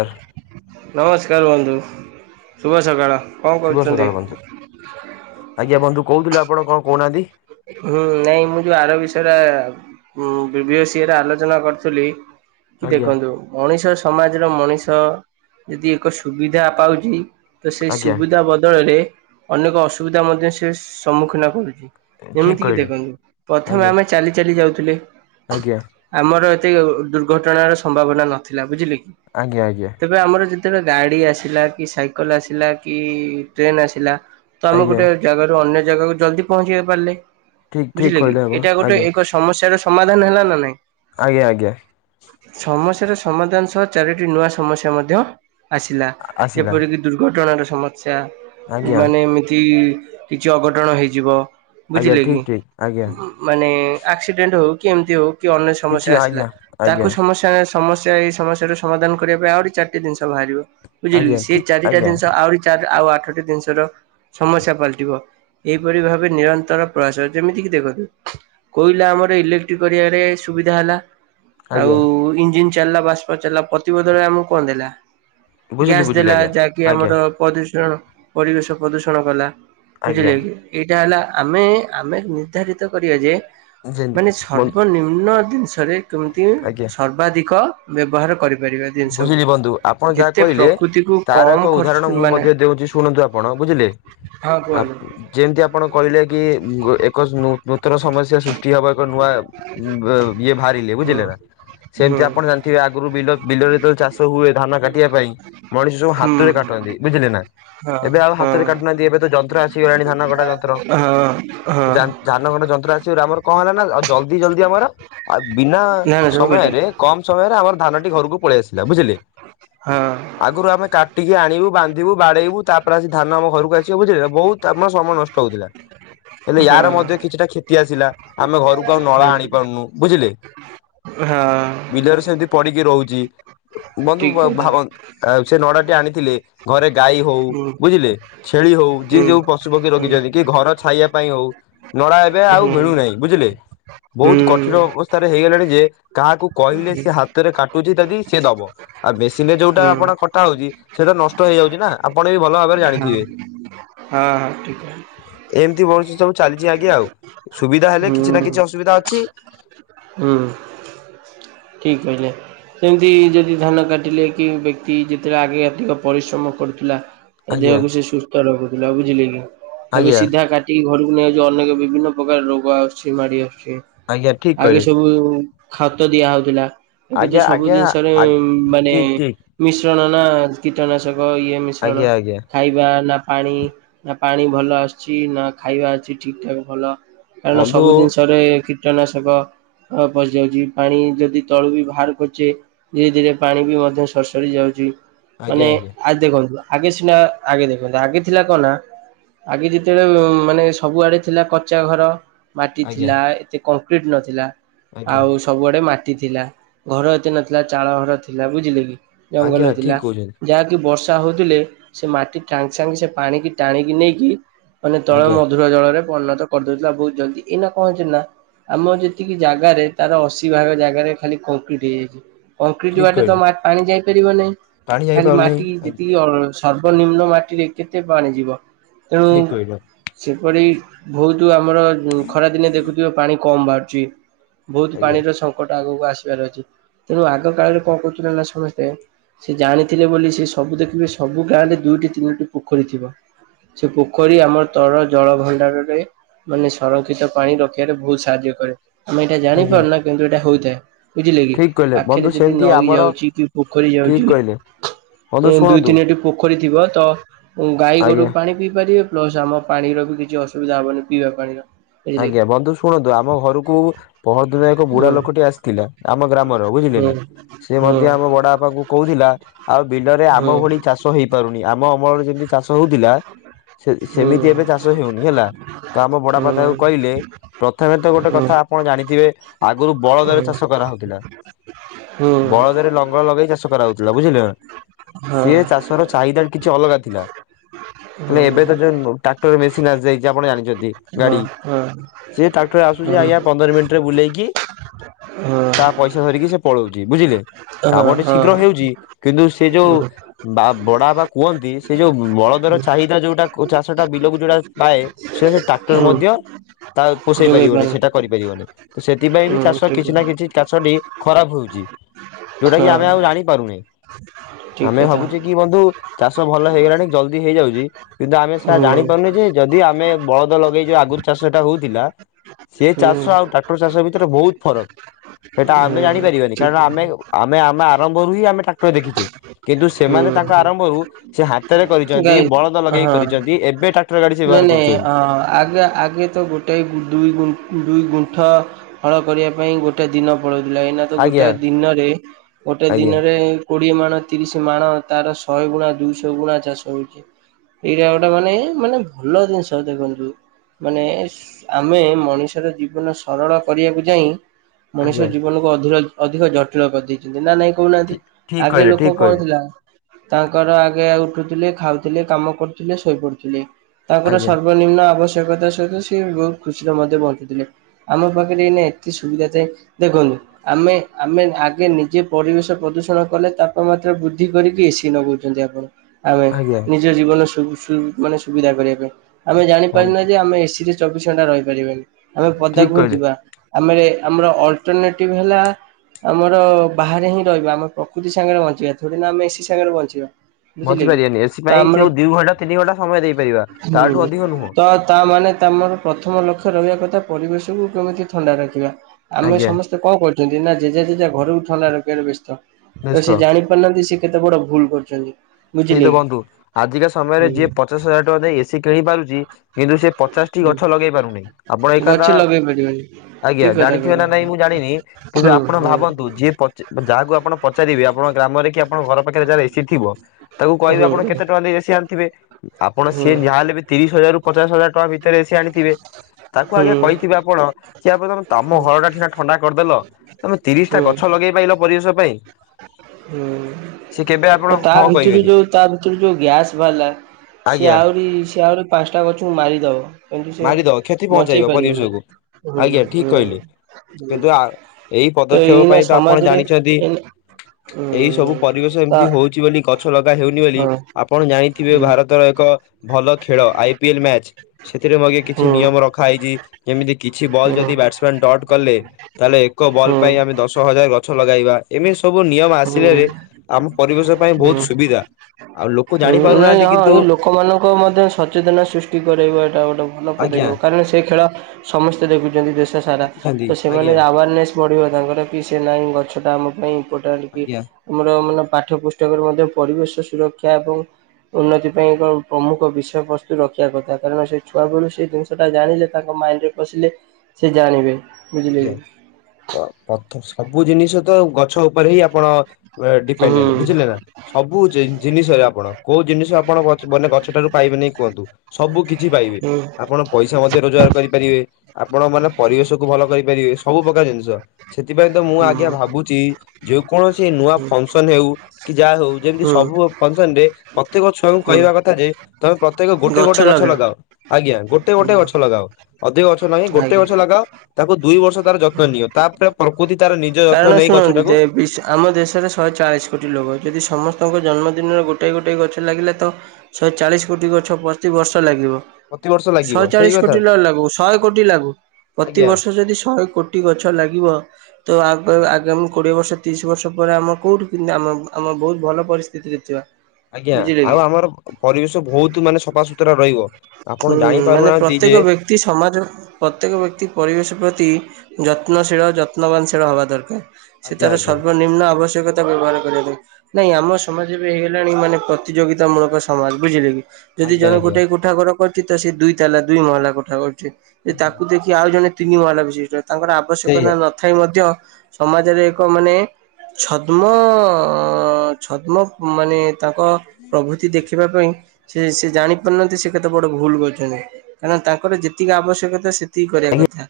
ଵା ନମସ୍କାର ବନ୍ଧୁ ଶୁଭ ସକାଳ। କଣ ଶୁଭ କରୁଛନ୍ତି? ସକାଳ ବନ୍ଧୁ। ଆଜ୍ଞା ବନ୍ଧୁ କହୁଥିଲେ ଆପଣ କଣ କହୁନାହାନ୍ତି? ହୁଁ ନାଇଁ ମୁଁ ଯୋଉ ଆର ବିଷୟଟା ପ୍ରିବିୟସ ଇଏରେ ଆଲୋଚନା କରୁଥିଲି କି ଆଜ୍ଞା ଦେଖନ୍ତୁ ମଣିଷ ସମାଜର ମଣିଷ ଯଦି ଏକ ସୁବିଧା ପାଉଛି ତ ସେ ଆଜ୍ଞା ସୁବିଧା ବଦଳରେ ଅନେକ ଅସୁବିଧା ମଧ୍ୟ ସେ ସମ୍ମୁଖୀନ କରୁଛି ଠିକ ଯେମିତି କିି କହିଲେ ଦେଖନ୍ତୁ ପ୍ରଥମେ ଆଜ୍ଞା ଆମେ ଚାଲି ଚାଲି ଯାଉଥିଲେ ଆଜ୍ଞା ଆମର ଏତେ ଦୁର୍ଘଟଣାର ସମ୍ଭାବନା ନଥିଲା ବୁଝିଲେ କି? ଆଜ୍ଞା ଆଜ୍ଞା। ଏବେ ଆମର ଯେତେବେଳେ ଗାଡି ଆସିଲା କି ସାଇକେଲ ଆସିଲା କି ଟ୍ରେନ ଆସିଲା ତ ଆମେ ଆଜ୍ଞା ଗୋଟେ ଜାଗାରୁ ଅନ୍ୟ ଜାଗାକୁ ଜଲ୍ଦି ପହଞ୍ଚିଇ ପାରିଲେ ଠିକ ଠିକ ବୁଝିଲେ କି କହିଲେ ଆପଣ ଏଇଟା ଗୋଟେ ଆଜ୍ଞା ଏକ ସମସ୍ୟାର ସମାଧାନ ହେଲା ନା ନାଇଁ ଆଜ୍ଞା ଆଜ୍ଞା। ସମସ୍ୟାର ସମାଧାନ ସହ ଚାରିଟି ନୂଆ ସମସ୍ୟା ମଧ୍ୟ ଆସିଲା ଆସିଲା ଯେପରିକି ଦୁର୍ଘଟଣାର ସମସ୍ୟା ଆଜ୍ଞା ମାନେ ଏମିତି କିଛି ଅଘଟଣ ହେଇଯିବ ଆଜ୍ଞା ବୁଝିଲେ ଠିକ କି ଠିକ ଆଜ୍ଞା ମାନେ ଆକ୍ସିଡେଣ୍ଟ ହଉ କି ଏମିତି ହଉ କି ଅନ୍ୟ କିଛି ସମସ୍ୟା ଆସିଲା ଆଜ୍ଞା ତାକୁ ଆଜ୍ଞା ସମସ୍ୟା ସମସ୍ୟା ଏଇ ସମସ୍ୟା ର ସମାଧାନ କରିବା ପାଇଁ ଆହୁରି ଚାରିଟି ଜିନିଷ ବାହାରିବ ବୁଝିଲୁ ଆଜ୍ଞା ସେ ଠିକ ଚାରିଟା ଆଜ୍ଞା ଜିନିଷ ଆହୁରି ଚାର ଆଉ ଆଠଟି ଜିନିଷର ସମସ୍ୟା ପାଲଟିବ ଏହିପରି ଭାବେ ନିରନ୍ତର ନ୍ତର ତାର ପ୍ରୟାସ ଯେମିତିକି ଦେଖନ୍ତୁ କୋଇଲା ଆମର ଇଲେଟ୍ରିକ କରିବାରେ ସୁବିଧା ହେଲା ଆଉ ଆଜ୍ଞା ଇଞ୍ଜିିନ ଚାଲିଲା ବାଷ୍ପ ଚାଲିଲା ପ୍ରତିବଦଳରେ ଆମକୁ କଣ ଦେଲା? ବୁଝିଲି ଗ୍ୟାସ ବୁଝିଲି ଦେଲା ଆଜ୍ଞା ଯାହାକି ଆଜ୍ଞା ଆମର ପ୍ରଦୂଷଣ ପରିବେଶ ପ୍ରଦୂଷଣ କଲା। ଆଜ୍ଞା ବୁଝିଲେ କି ଏଇଟା ହେଲା ଆମେ ଆମେ ନିର୍ଦ୍ଧାରିତ କରିବା ଯେ ମାନେ ଯେମତି ସର୍ବନିମ୍ନ ଜିନିଷରେ କେମିତି ଆଜ୍ଞା ସର୍ବାଧିକ ବ୍ୟବହାର କରିପା ବୁଝିଲି ବନ୍ଧୁ ଆପଣ ଯାହା କହିଲେ ପ୍ରକୃତିକୁୁ ତାର କମ ଏକ ଖର୍ଚ୍ଚ ଉଦାହରଣ ମୁଁ ମାନେ ମଧ୍ୟ ଦେଉଛି ଶୁଣନ୍ତୁ ଆ ପଣ ବୁଝିଲେ ହଁ ଆ କୁହନ୍ତୁ? ଯେମିତି ଆପଣ କହିଲେ କି ଏକ ନୂତନ ସମସ୍ୟା ସୃଷ୍ଟି ହଵା ଏକ ନୂଆ ଇଏ ବାହାରିଲେ ହୁଁ ବୁଝିଲେ ନା ହୁଁ ସେମିତି ଆପଣ ଜାଣିଥିବେ ଆଗରୁ ବିଲ ଯେତେବେଳେ ଚାଷ ହୁଏ ଧାନ କାଟିବା ପାଇଁ ମଣିଷ ସବୁ ହୁଁ ହାତରେ କାଟନ୍ତି ବୁଝିଲେ ନା ହଁ ଏବେ ଆଉ ହଁ ହାତରେ କାଟୁନାହାନ୍ତି ଏବେ ତ ଯନ୍ତ୍ର ଆସିଗଲାଣି ଧାନ କଟା ଯନ୍ତ୍ର ହଁ ଅଁ ଧାନ କଟା ଯନ୍ତ୍ର ଆସିଵା ରୁ ଆମର କଣ ହେଲା ନା ଆଉ ଜଲଦି ଜଲଦି ଆମର ଆଉ ବିନା ନା ନା ସବୁ କାଟିଆ ସମୟରେ କମ ସମୟରେ ଆମର ଧାନଟି ଘରକୁ ପଳେଇ ଆସିଲା ବୁଝିଲେ ହଁ ଆଗରୁ ଆମେ କାଟିକି ଆଣିବୁ ବାନ୍ଧିବୁ ବାଡେଇବୁ ତାପରେ ଆସିକି ଧାନ ଆମ ଘରକୁ ଆସିବ ବୁଝିଲେ ବହୁତ ଆମ ସମୟ ନଷ୍ଟ ହଉଥିଲା। ହେଲେ ହଁ ୟାର ମଧ୍ୟ କିଛିଟା କ୍ଷତି ଆସିଲା ଆମେ ଘରକୁ ଆଉ ନଡା ହୁଁ ଆଣି ପାରୁନୁ ବୁଝିଲେ? ହଁ। ବିଲରେ ସେମତି ପଡିକି ରହୁଛି ବନ୍ଧୁ ଠିକ କଥା ଭାବନ୍ତୁ? ଆଉ ସେ ନଡାଟି ଆଣିଥିଲେ ଘରେ ଗାଈ ହଉ ହୁଁ ବୁଝିଲେ ଛେଳି ହଉ ହୁଁ ଯିଏ ଯୋଉ ପଶୁ ପକ୍ଷୀ ହୁଁ ରଖିଛନ୍ତି କି ଘର ଛାଇବା ପାଇଁ ହଉ ନଡା ଏବେ ଆଉ ହୁଁ। ମିଳୁନାହିଁ ବୁଝିଲେ ହୁଁ ବହୁତ କଠିନ ଅବସ୍ଥାରେ ହେଇଗଲାଣି ଯେ କାହାକୁ କହିଲେ ହୁଁ ସେ ହାତରେ କାଟୁଛି ଯଦି ସିଏ ଦବ ଆ ମେସିନରେ ଆଉ ଯୋଉଟା ହୁଁ ଆପଣ କଟା ହଉଛି ସେଟା ନଷ୍ଟ ହେଇଯାଉଛି ନା ଆପଣ ବି ଭଲ ଭାବରେ ହଁ ଜାଣିଥିବେ। ହଁ। ଏମିତି ବହୁତ ସବୁ ଚାଲିଛି ଆଜ୍ଞା ଆଉ ସୁବିଧା ହେଲେ କିଛି ନା ହୁଁ କିଛି ଅସୁବିଧା ଅଛି ହୁଁ ଠିକ କହିଲେ? ସେମିତି ଯଦି ଧାନ କାଟିଲେ କି ବ୍ୟକ୍ତି ଯେତେବେଳେ ଆଗେ ଅଧିକ ପରିଶ୍ରମ କରୁଥିଲା। ତା ଆଜ୍ଞା। ଦେହକୁ ସେ ସୁସ୍ଥ ରଖୁଥିଲା ଆଉ ବୁଝିଲେ କି? ଏବେ ଆଜ୍ଞା ସିଧା କାଟିକି ଘରକୁ ନେଇଆଯାଉ ଅନେକ ବିଭିନ୍ନ ପ୍ରକାର ରୋଗ ଆସୁଛି ମାଡି ଆସୁଛି? ଆଜ୍ଞା ଠିକ ଆଗେ କହିଲେ ସବୁ ଖତ ଦିଆ ହଉଥିଲା। ଏବେ ତ ଆଜ୍ଞା ସବୁ ଆଜ୍ଞା ଜିନିଷରେ ଆ ମାନେ ଠିକ ଠିକ ମିଶ୍ରଣ ନା କୀଟନାଶକ ଇଏ ମିଶ୍ରଣ ଆଜ୍ଞା ଆଜ୍ଞା ଖାଇବା ନା ପାଣି ନା ପାଣି ଭଲ ଆସୁଛି ନା ଖାଇବା ଅଛି ଠିକଠାକ ଭଲ। କାରଣ ବନ୍ଧୁ ସବୁ ଜିନିଷରେ କୀଟନାଶକ ପଶିଯାଉଛି ପାଣି ଯଦି ତଳୁ ବି ବାହାର କରୁଛେ ଧୀରେ ଧୀରେ ପାଣି ବି ମଧ୍ୟ ସରସରି ଯାଉଛି। ଆଜ୍ଞା ମାନେ ଆଜ୍ଞା ଆ ଦେଖନ୍ତୁ ଆଗେ ସନା ଆଗେ ଦେଖନ୍ତୁ ଆଗେ ଥିଲା କଣ ନା? ଆଗେ ଯେତେବେଳେ ମାନେ ସବୁଆଡେ ଥିଲା କଚା ଘର ମାଟି ଆଜ୍ଞା ଥିଲା ଏତେ କଂକ୍ରିଟ ନଥିଲା ଆଜ୍ଞା ଆଉ ସବୁଆଡେ ମାଟି ଥିଲା ଘର ଏତେ ନଥିଲା ଚାଳ ଘର ଥିଲା ବୁଝିଲେ କି ଆଜ୍ଞା ଜଙ୍ଗଲ ଥିଲା। ଠିକ କହୁଛନ୍ତି ଯାହାକି ବର୍ଷା ହେଉଥିଲେ ସେ ମାଟି ସାଙ୍ଗ ସାଙ୍ଗ ସେ ପାଣିକି ଟାଣିକି ନେଇକି ମାନେ ତଳ ଆଜ୍ଞା ମଧୁର ଜଳରେ ପରିଣତ କରିଦଉଥିଲା ବହୁତ ଜଲଦି ଏଇ ନା କଣ ହଉଛି ନା ଆମ ଯେତିକି ଜାଗାରେ ତାର ଅଶୀ ଭାଗ ଜାଗାରେ ଖାଲି କଂକ୍ରିଟ ହେଇଯାଇଛି। କଂକ୍ରିଟ ଠିକ ବାଟେ ତ କହିଲେ ପାଣି ଯାଇପାରିବ ନାହିଁ ପାଣି ଖାଲି ଯାଇପାରୁନାହିଁ ମାଟି ଆଜ୍ଞା ଯେତିକି ସର୍ବନିମ୍ନ ମାଟିରେ କେତେ ପାଣି ଯିବ? ତେଣୁ ଠିକ କହିଲେ ସେପରି ବହୁତ ଆମର ଖରାଦିନେ ଦେଖୁଥିବ ପାଣି କମ ବାହାରୁଛି ବହୁତ ଆଜ୍ଞା ପାଣିର ସଙ୍କ ଟ ଆଗକୁ ଆସିବାର ଅଛି ତେଣୁ ଆଗ କାଳରେ କଣ କରୁଥିଲ ନା ସମସ୍ତେ ସେ ଜାଣିଥିଲେ ବୋଲି ସେ ସବୁ ଦେଖିବେ ସବୁ ଗାଁ ରେ ଦୁଇଟି ତିନିଟି ପୋଖରୀ ଥିବ। ସେ ପୋଖରୀ ଆମର ତର ଜଳ ଭଣ୍ଡାରରେ ମାନେ ସଂରକ୍ଷିତ ପାଣି ରଖିବାଗରେ ବହୁତ ସାହାଯ୍ୟ କରେ ଆମେ ଏଇଟା ଆଜ୍ଞା ଜାଣିପାରୁନା କିନ୍ତୁ ଏଇଟା ହଥାଏ ବୁଝିଲେ କି ଠିକ କହିଲେ ପାଖରେ ବନ୍ଧୁ ଯଦି ସେମିତି ନଈ ଆମର ଯାଉଛି କି ପୋଖରୀ ଠିକ କହିଲେ ବନ୍ଧୁ ଯାଉଛନ୍ତି। ଦୁଇ ଶୁଣନ୍ତୁ ତିନିଟି ପୋଖରୀ ଥିବ ତ ଗାଈ ଗୋରୁ ଆଜ୍ଞା ପାଣି ପିଇ ପାରିବେ ପ୍ଲସ୍ ଆମ ପାଣିର ବି କିଛି ଅସୁବିଧା ହବନି ପିଇବା ପାଣିର। ବୁଝିଲେ କି? ଆଜ୍ଞା ବନ୍ଧୁ ଶୁଣନ୍ତୁ ଆମ ଘରକୁ ପହର ଦିନ ଏକ ହୁଁ ବୁଢା ଲୋକଟି ଆସିଥିଲା ଆମ ଗ୍ରାମର ହୁଁ ବୁଝିଲେ ନା? ସେ ହୁଁ ମଧ୍ୟ ଆମ ବଡାବାପାଙ୍କୁ କହୁଥିଲା ଆଉ ବିଲରେ ହୁଁ ଆମ ଭଳି ଚାଷ ହେଇପାରୁନି ଆମ ଅମଳରେ ଯେମତି ଚାଷ ହଉଥିଲା। ସେ ହୁଁ ସେମିତି ଏବେ ଚାଷ ହଉନି ହେଲା ତ ଆମ ହୁଁ ବଡପା ତାକୁ କହିଲେ ପ୍ରଥମେ ତ ଗୋଟେ ହୁଁ କଥା ଆପଣ ଜାଣିଥିବେ? ଆଗରୁ ହୁଁ ହୁଁ ବଳଦରେ ହଁ ଚାଷ କରାହଉଥିଲା। ହୁଁ ବଳଦରେ ଲଙ୍ଗଳ ଲଗେଇ ଚାଷ କରାହଉଥିଲା ବୁଝିଲେ? ହଁ ସିଏ ଚାଷର ଚାହିଦା କିଛି ଅଲଗା ଥିଲା। କ ଏବେ ତ ହଁ ଯୋଉ ଟ୍ରାକ୍ଟର ମେସିନ ଆସିଯାଇଛି ଆପଣ ଜାଣିଛନ୍ତି ଗାଡି। ହୁଁ। ସେ ଟାକ୍ଟର ଆସୁଛି ଆଜ୍ଞା ପନ୍ଦର ମିନିଟରେ ବୁଲେଇ ହଁ ତା ପଇସା ଧରିକି ସେ ପଳଉଛି ବୁଝିଲେ କାମଟି ଶୀଘ୍ର ହୁଁ ହଉଛି କିନ୍ତୁ ସେ ଯୋଉ ବା ବଡାବା କୁହନ୍ତି ସେ ଯୋଉ ବଳଦର ଚାହିଦା ଯୋଉଟା ଚାଷଟା ବିଲକୁ ଯୋଉଟା ପାଏ ସେଟା ସେ ଟ୍ରାକ୍ଟର ହୁଁ ମଧ୍ୟ ତା ପୋଷେଇ ଗୋଟେ ପାରିବନି କହିପାରୁନି ସେଇଟା କରିପାରିବନି। ତ ସେଥିପାଇଁ ବି ହୁଁ ଚାଷ ଠିକ୍ କିଛି ନା କିଛି ଚାଷଟି ଖରାପ ହଉଛି। ଯୋଉଟା ହଁ କି ଆମେ ଆଉ ଜାଣିପାରୁନେ। ଠିକ୍ ଆମେ କଥା ଭାବୁଛେ କି ବନ୍ଧୁ ଚାଷ ଭଲ ହେଇଗଲାଣି ଜଲଦି ହେଇଯାଉଛି। କିନ୍ତୁ ଆମେ ସେ ହୁଁ ଜାଣିପାରୁନି ଯେ ଯଦି ଆମେ ବଳଦ ଲଗେଇ ଯଉ ଆଗରୁ ଚାଷଟା ହଉଥିଲା, ସେ ହୁଁ ଚାଷ ଆଉ ଟ୍ରାକ୍ଟର ଚାଷ ଭିତରେ ବହୁତ୍ ଫରକ। ସେଇଟା ଆମେ ହୁଁ ଜାଣିପାରିବାନି, କାରଣ ଠିକ୍ ଆମେ ଆମେ ଆମେ ଆରମ୍ଭରୁ ହିଁ ଆମେ ଟ୍ରାକ୍ଟର ଦେଖିଛେ। କିନ୍ତୁ, ସେମାନେ ତାଙ୍କ ହୁଁ ଆରମ୍ଭରୁ ସେ ହାତରେ କରିଛନ୍ତି, ବଳଦ ଲଗେଇ କରିଛନ୍ତି, ଏବେ ଗାଡି ସେ ନାଇଁ, ବ୍ୟବହାର ନାଇଁ, କରୁଛନ୍ତି ଅ ଆଗେ, ଆଗେ ତ ଗୋଟାଏ ଦୁଇ ଦୁଇ ଗୁଣ୍ଠ ହଳ କରିବା ପାଇଁ ଗୋଟଏ ଦିନ ପଳଉଥିଲା, ଏଇନା ତ ଆଜ୍ଞା ଗୋଟେ ଦିନରେ, ଗୋଟେ ଆଜ୍ଞା ଦିନରେ କୋଡିଏ ମାଣ, ତିରିଶ ମାଣ, ତାର ଶହେ ଗୁଣା ଦୁଇଶହ ଗୁଣା ଚାଷ ହଉଛି। ଏଇଟା ଗୋଟେ ମାନେ, ମାନେ ଭଲ ଜିନିଷ ଦେଖନ୍ତୁ। ମାନେ, ଆମେ ମଣିଷର ଜୀବନ ସରଳ କରିବାକୁ ଯାଇ, ଆଜ୍ଞା ମଣିଷ ଜୀବନକୁ ଅଧିକ ଅଧିକ ଜଟିଳ କରିଦେଇଛନ୍ତି। ନା ନାଇଁ କହୁନାହାନ୍ତି, ଠିକ ଠିକ ଆଗେ କହିଲେ ଠିକ ଲୋକ କଣ କହିଲେ। ଥିଲା ତାଙ୍କର ଆଗେ ଉଠୁଥିଲେ, ଖାଉଥିଲେ, କାମ କରୁଥିଲେ, ଶୋଇପଡୁଥିଲେ। ତାଙ୍କର ଆଜ୍ଞା ସର୍ବ ନିମ୍ନ ଆବଶ୍ୟକତା ସହିତ ସିଏ ବହୁତ୍ ଖୁସିରେ ମଧ୍ୟ ବଞ୍ଚୁଥିଲେ। ଆମ ପାଖ ରେ ଏଇନେ ଏତେ ସୁବିଧା ଥାଇକି, ଦେଖନ୍ତୁ ଆମେ ଆମେ ଆଗେ ନିଜେ ପରିବେଶ ପ୍ରଦୂଷଣ କଲେ, ତାପମାତ୍ରା ବୃଦ୍ଧି କରିକି ଏ ସିି ନଗଉ ଯଦି ଆପଣ ଆମେ ଆଜ୍ଞା ନିଜ ଜୀବନ, ମାନେ ସୁବିଧା କରିବା ପାଇଁ, ଆମେ ହଁ ଜାଣିପାରୁ ନେ ଯେ, ଆମେ ଏସିରେ ଚବିଶ ଘଣ୍ଟା ରହିପାରିବାନି, ଆମେ ଠିକ ପଦାକୁ ହିଁ କହିଲେ। ଯିବା! ଆମେ, ଆମର ଅଲଟରନେଟିଭ୍ ହେଲା ଆମର ବାହାରେ ହିଁ ରହିବା, ଆମର ପ୍ରକୃତି ସାଙ୍ଗରେ ବଞ୍ଚିବା, କେତେ ଦିନ ଆମେ ଏସି ସାଙ୍ଗରେ ବଞ୍ଚିବା। ବଞ୍ଚି ବୁଝିଲେ କି ପାରିବାନି ଏସି ତ ପାଇଁ ଆମର ଯୋଉ ଦି ଘଣ୍ଟା ତିନି ଘଣ୍ଟା ସମୟ ଦେଇପାରିବା ହୁଁ ତାଠୁ ଅଧିକ ନୁହଁ। ତ ତା ମାନେ ତମର ପ୍ରଥମ ଲକ୍ଷ୍ୟ ରହିବା କଥା ପରିବେଶକୁ କେମିତି ଥଣ୍ଡା ରଖିବା ଆମେ ଆଜ୍ଞା ସମସ୍ତେ କଣ କରୁଛନ୍ତି ନା ଜେଝା ଜେଝା ଘରକୁ ଥଣ୍ଡାରଖିବାରେ ବ୍ୟସ୍ତ ତ ନିଶ୍ଚୟ ସେ ଜାଣି ପାରୁନାହାନ୍ତି ସେ କେତେ ବଡ ଭୁଲ କରୁଛନ୍ତି। ସେଇ ବୁଝିଲେ ତ କି? ବନ୍ଧୁ ଆଜିକା ସମୟରେ ହୁଁ ଯିଏ ପଚାଶ ହଜାର ଟଙ୍କା ଦେଇ ଏସିି କିଣି ପାରୁଚି କିନ୍ତୁ ସେ ପଚାଶଟି ହୁଁ। ଗଛ ଲଗେଇ ପାରୁନି ଆପଣ ଗଛ ଏକାଦାର ଲଗେଇ ପାରିବାନି ଆଜ୍ଞା ଠିକ କଥା ଜାଣିଥିବେ କହିଲ ନା ନାଇଁ ମୁଁ ଜାଣିନି? କିନ୍ତୁ ହୁଁ ଆପଣ ହୁଁ। ଭାବନ୍ତୁ ଯିଏ ପଚା ଯାହାକୁ ଆପଣ ପଚାରିବେ ଆପଣ ଗ୍ରାମରେ କି ଆପଣଙ୍କ ଘର ପାଖରେ ଯାହାର ଏସି ଥିବ। ତାକୁ କହିବେ ହୁଁ ଆପଣ କେତେ ଟଙ୍କା ଦେଇ ଏସି ଆଣିଥିବେ। ଆପଣ ହୁଁ ସିଏ ଯାହା ହେଲେ ବି ତିରିଶ ହଜାର ରୁ ପଚାଶ ହଜାର ଟଙ୍କା ଭିତରେ ଏସି ଆଣିଥିବେ ତାକୁ ହୁଁ ଆଜ୍ଞା କହି ଖିବେ ଆପଣ ଯେ ଆପଣ ତମ ଘର ଟା ସିନା ଥଣ୍ଡା କରିଦେଲ ତମେ ତିରିଶ ଟା ହୁଁ। ଗଛ ଲଗେଇ ପାଇଲ ପରିବେଶ ପାଇଁ। ହୁଁ। ସିଏ କେବେ ତ ଆପଣ ତା ହଁ ଭିତରୁ କହିବେନି। ଯୋଉ ତା ଭିତରୁ ଯୋଉ ଗ୍ୟାସ୍ ବାହାରିଲା ସିଏ ଆଜ୍ଞା ଆହୁରି ସିଏ ଆହୁରି ପାଞ୍ଚଟା ଗଛକୁ ମାରିଦବ। କିନ୍ତୁ ସେ ମାରିଦବ କ୍ଷତି ବଞ୍ଚେଇ ପହଞ୍ଚେଇବ ପାରିବନି। ପରିବେଶକୁ ହୁଁ ଆଜ୍ଞା ହୁଁ ଠିକ କହିଲି। ହୁଁ କିନ୍ତୁ ଏଇ ତ ପଦକ୍ଷେପ ଏଇନା ପାଇଁ ତ ଆପଣ ସମାଜରେ ଜାଣିଛନ୍ତି। ଏଇନା ଏଇ ସବୁ ହୁଁ ପରିବେଶ ତ ଏମିତି ହଉଛି ବୋଲି ଗଛ ଲଗା ହେଉନି ବୋଲି ହଁ ଆପଣ ଜାଣିଥିବେ ହୁଁ ଭାରତର ଏକ ଭଲ ଖେଳ ଆଇ ପି ଏଲ ମ୍ୟାଚ ସେଥିରେ ମଧ୍ୟ କିଛି ହୁଁ ନିୟମ ରଖା ହେଇଛି ଯେମିତି କିଛି ବଲ୍ ଯଦି ହୁଁ ବ୍ୟାଟ୍ସମ୍ୟାନ୍ ଡଟ୍ କଲେ। ତାହେଲେ ଏକ ବଲ୍ ପାଇଁ ଆମେ ଦଶ ହଜାର ଗଛ ଲଗେଇବା ଏମିତି ସବୁ ନିୟମ ହୁଁ ହୁଁ ଆସିଗଲେ ଆମ ପରିବେଶ ପାଇଁ ବହୁତ ହୁଁ। ସୁବିଧା, ଆଉ ଲୋକ ହୁଁ ଜାଣି ନାଇଁ ପାରୁନାହାନ୍ତି ହଁ କିନ୍ତୁ ଏଇ ଲୋକମାନଙ୍କ ମଧ୍ୟ ସଚେତନ ସୃଷ୍ଟି କରାଇବ ଏଟା ଗୋଟେ ଭଲ ଆଜ୍ଞା ପଦକ୍ଷେପ କାରଣ ସେ ଖେଳ ସମସ୍ତେ ଦେଖୁଛନ୍ତି ଦେଶ ସାରା ଦେଖୁଛନ୍ତି ତ ସେମାନେ ଆଜ୍ଞା ଆଉ ଆୱାରନେସ ବଢିବ ତାଙ୍କର କି ସେ ନାଇଁ ଗଛଟା ଆମ ପାଇଁ ଇମ୍ପୋଟାଣ୍ଟ କି ଆଜ୍ଞା ଆମର ମାନେ ପାଠ୍ୟ ପୁସ୍ତକରେ ମଧ୍ୟ ପରିବେଶ ସୁରକ୍ଷା ଏବଂ ଉନ୍ନତି ପାଇଁ ଏକ ପ୍ରମୁଖ ବିଷୟବସ୍ତୁ ରଖିବା କଥା କାରଣ ସେ ଛୁଆବେଳୁ ସେ ଜିନିଷଟା ଜାଣିଲେ ତାଙ୍କ ମାଇଣ୍ଡରେ ପଶିଲେ ସେ ଜାଣିବେ। ବୁଝିଲେ ଆଜ୍ଞା କି? ତ ପଥ ସବୁ ଜିନିଷ ତ ଗଛ ଉପରେ ହିଁ ଆପଣ ହୁଁ ଡିପେଣ୍ଡେଡ୍ ବୁଝିଲେ ନା ସବୁ ଜିନିଷରେ ଆପଣ। କୋଉ ଜିନିଷ ଆପଣ ମାନେ ଗଛ ଠାରୁ ପାଇବେନି କୁହନ୍ତୁ ସବୁ କିଛି ପାଇବେ ହୁଁ ଆପଣ ପଇସା ମଧ୍ୟ ରୋଜଗାର କରିପାରିବେ ଆପଣ ମାନେ ପରିବେଶକୁୁ ଭଲ କରିପାରିବେ ସବୁ ପ୍ରକାର ଜିନିଷ ସେଥିପାଇଁ ତ ମୁଁ ହୁଁ ଆଜ୍ଞା ଭାବୁଛି ଯେ କୌଣସି ନୂଆ ହୁଁ ଫଙ୍କସନ ହଉ କି ଯାହା ହଉ ଯେମିତି ହୁଁ ସବୁ ଫଙ୍କସନରେ ପ୍ରତ୍ୟେକ ଛୁଆଙ୍କୁ ହୁଁ କହିବା କଥା ଯେ ତମେ ପ୍ରତ୍ୟେକ ଗୋଟେ ଗୋଟେ ଗଛ ଲଗାଅ ଆଜ୍ଞା ଗୋଟେ ଗୋଟେ ହୁଁ ଗଛ ଲଗାଅ। ଅଧିକ ଗଛ ନାହିଁ ଗୋଟେ ଆଜ୍ଞା। ଗଛ ଲଗାଅ ତାକୁ ଦୁଇ ବର୍ଷ ତାର ଯତ୍ନ ନିଅ ତାପରେ ପ୍ରକୃତି ତାର ନିଜ କାରଣ ଯତ୍ନ ନେଇ ଶୁଣନ୍ତୁ ଦେ ଗଛଟାକୁ ବିଶ ଆମ ଦେଶରେ ଶହେ ଚାଳିଶ କୋଟି ଲୋକ ଯଦି ସମସ୍ତଙ୍କ ଜନ୍ମଦିନର ଗୋଟେ ଗୋଟେ ଗଛ ଲାଗିଲା ତ ଶହେ ଚାଳିଶ କୋଟି ଗଛ ପ୍ରତି ବର୍ଷ ଲାଗିବ। ପ୍ରତିବର୍ଷ ଲାଗିବ ଶହେ ସେଇ ଚାଳିଶ କଥା କୋଟି ନ ଲାଗୁ ଶହେ କୋଟି ଲାଗୁ ଆଜ୍ଞା। ପ୍ରତିବର୍ଷ ଯଦି ଶହେ କୋ ଟି ଗଛ ଲାଗିବ। ତ ଆଗ ଆଗାମୀ କୋଡିଏ ବର୍ଷ ତିରିଶ ବର୍ଷ ପରେ ଆମ କୋଉଠୁ କି ଆମ ଆମ ବହୁତ ଭଲ ପରିସ୍ଥିତିରେ ଥିବା। ଆଜ୍ଞା ବୁଝିଲେ ଆଉ କି? ଆମର ପରିବେଶ ବହୁତ ମାନେ ସଫା ସୁୁତୁରା ରହିବ। ହୁଁ ଆପଣ ଜାଣି ମାନେ ପାରୁନାହାନ୍ତି ପ୍ରତ୍ୟେକ ଯେ ବ୍ୟକ୍ତି ସମାଜ ପ୍ରତ୍ୟେକ ବ୍ୟକ୍ତି ପରିବେଶ ପ୍ରତି ଯତ୍ନଶୀଳ ଯତ୍ନବାନଶ ଶିଳ ହବା ଦରକାର ସେ ଆଜ୍ଞା ତାର ଆଜ୍ଞା ସର୍ବନିମ୍ନ ଆବଶ୍ୟକତା ବ୍ୟବହାର କରିବା ପାଇଁ ନାଇଁ ଆମ ସମାଜ ଏବେ ହେଇଗଲାଣି ମାନେ ପ୍ରତିଯୋଗିତା ମୂଳକ ସମାଜ ବୁଝିଲେ କି? ଯଦି ଆଜ୍ଞା ଜଣେ ଆଜ୍ଞା ଗୋଟେଏ କୋଠା ଘର କରୁଛି ତ ସେ ଦୁଇ ତାଲା ଦୁଇ ମହଲା କୋଠା କରୁଛି ଆଜ୍ଞା ତାକୁ ଦେଖି କି ଆଉ ଜଣେ ତିନି ମହଲା ବିଶିଷ୍ଟ ତାଙ୍କର ସେଇଆ। ଆବଶ୍ୟକତା ନଥାଇ ମଧ୍ୟ ସମାଜରେ ଏକ ମାନେ ଛଦ୍ମ ଛଦ୍ମ ମାନେ ତାଙ୍କ ପ୍ରଭୃତି ଦେଖିବା ପାଇଁ ସେ ସେ ଜାଣିପାରୁ ନାହାନ୍ତି ସେ କେତେ ବଡ ଭୁଲ କରୁଛନ୍ତି। କାରଣ ତାଙ୍କର ଯେତିକି ଆବଶ୍ୟକତା ସେ ତିକି କରିବା କଥା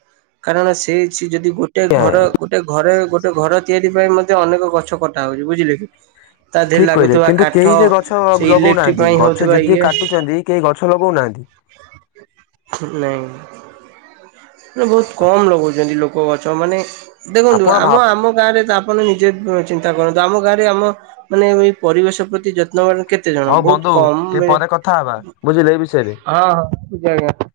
କାରଣ ସେ ସେ ଯଦି ଗୋଟେ ଆଜ୍ଞା ଘର ଗୋଟେ ଘରେ ଗୋଟେ ଘର ତିଆରି ପାଇଁ ମଧ୍ୟ ଅନେକ ଗଛ କଟା ହଉଛି ବୁଝିଲେ କି? ତା ଦେହରେ ଠିକ କହିଲେ ଲାଗୁଥିବା କିନ୍ତୁ କାଠ କେହି ଯେ ଗଛ ସେ ଇଲେକ୍ଟ୍ରିକ ଲଗଉନାହାନ୍ତି ପାଇଁ ଗଛ ହଉଥିବା ଯେତିକି ଇଏ କାଟୁଛନ୍ତି କେହି ଗଛ ଲଗଉନାହାନ୍ତି। ନାଇଁ ବହୁତ କମ ଲଗଉଛନ୍ତି ଲୋକ କୋଉ ଗଛ ମାନେ ଦେଖନ୍ତୁ ଆପଣ ଆମ ଭାବ ଆମ ଗାଁରେ ତ ଆପଣ ନିଜେ ଅ ଚିନ୍ତା କରନ୍ତୁ ଆମ ଗାଁରେ ଆମ ମାନେ ଏଇ ପରିବେଶ ପ୍ରତି ଯ ନହେଲେ କେତେ ଜଣ ହଉ ବହୁତ ବନ୍ଧୁ କମ୍ ଟିକେ ମିଳେ ପରେ କଥା ହବା ହଁ ବୁଝିଲେ ଏ ବିଷୟରେ। ହଁ ଆଜ୍ଞା ଆଜ୍ଞା।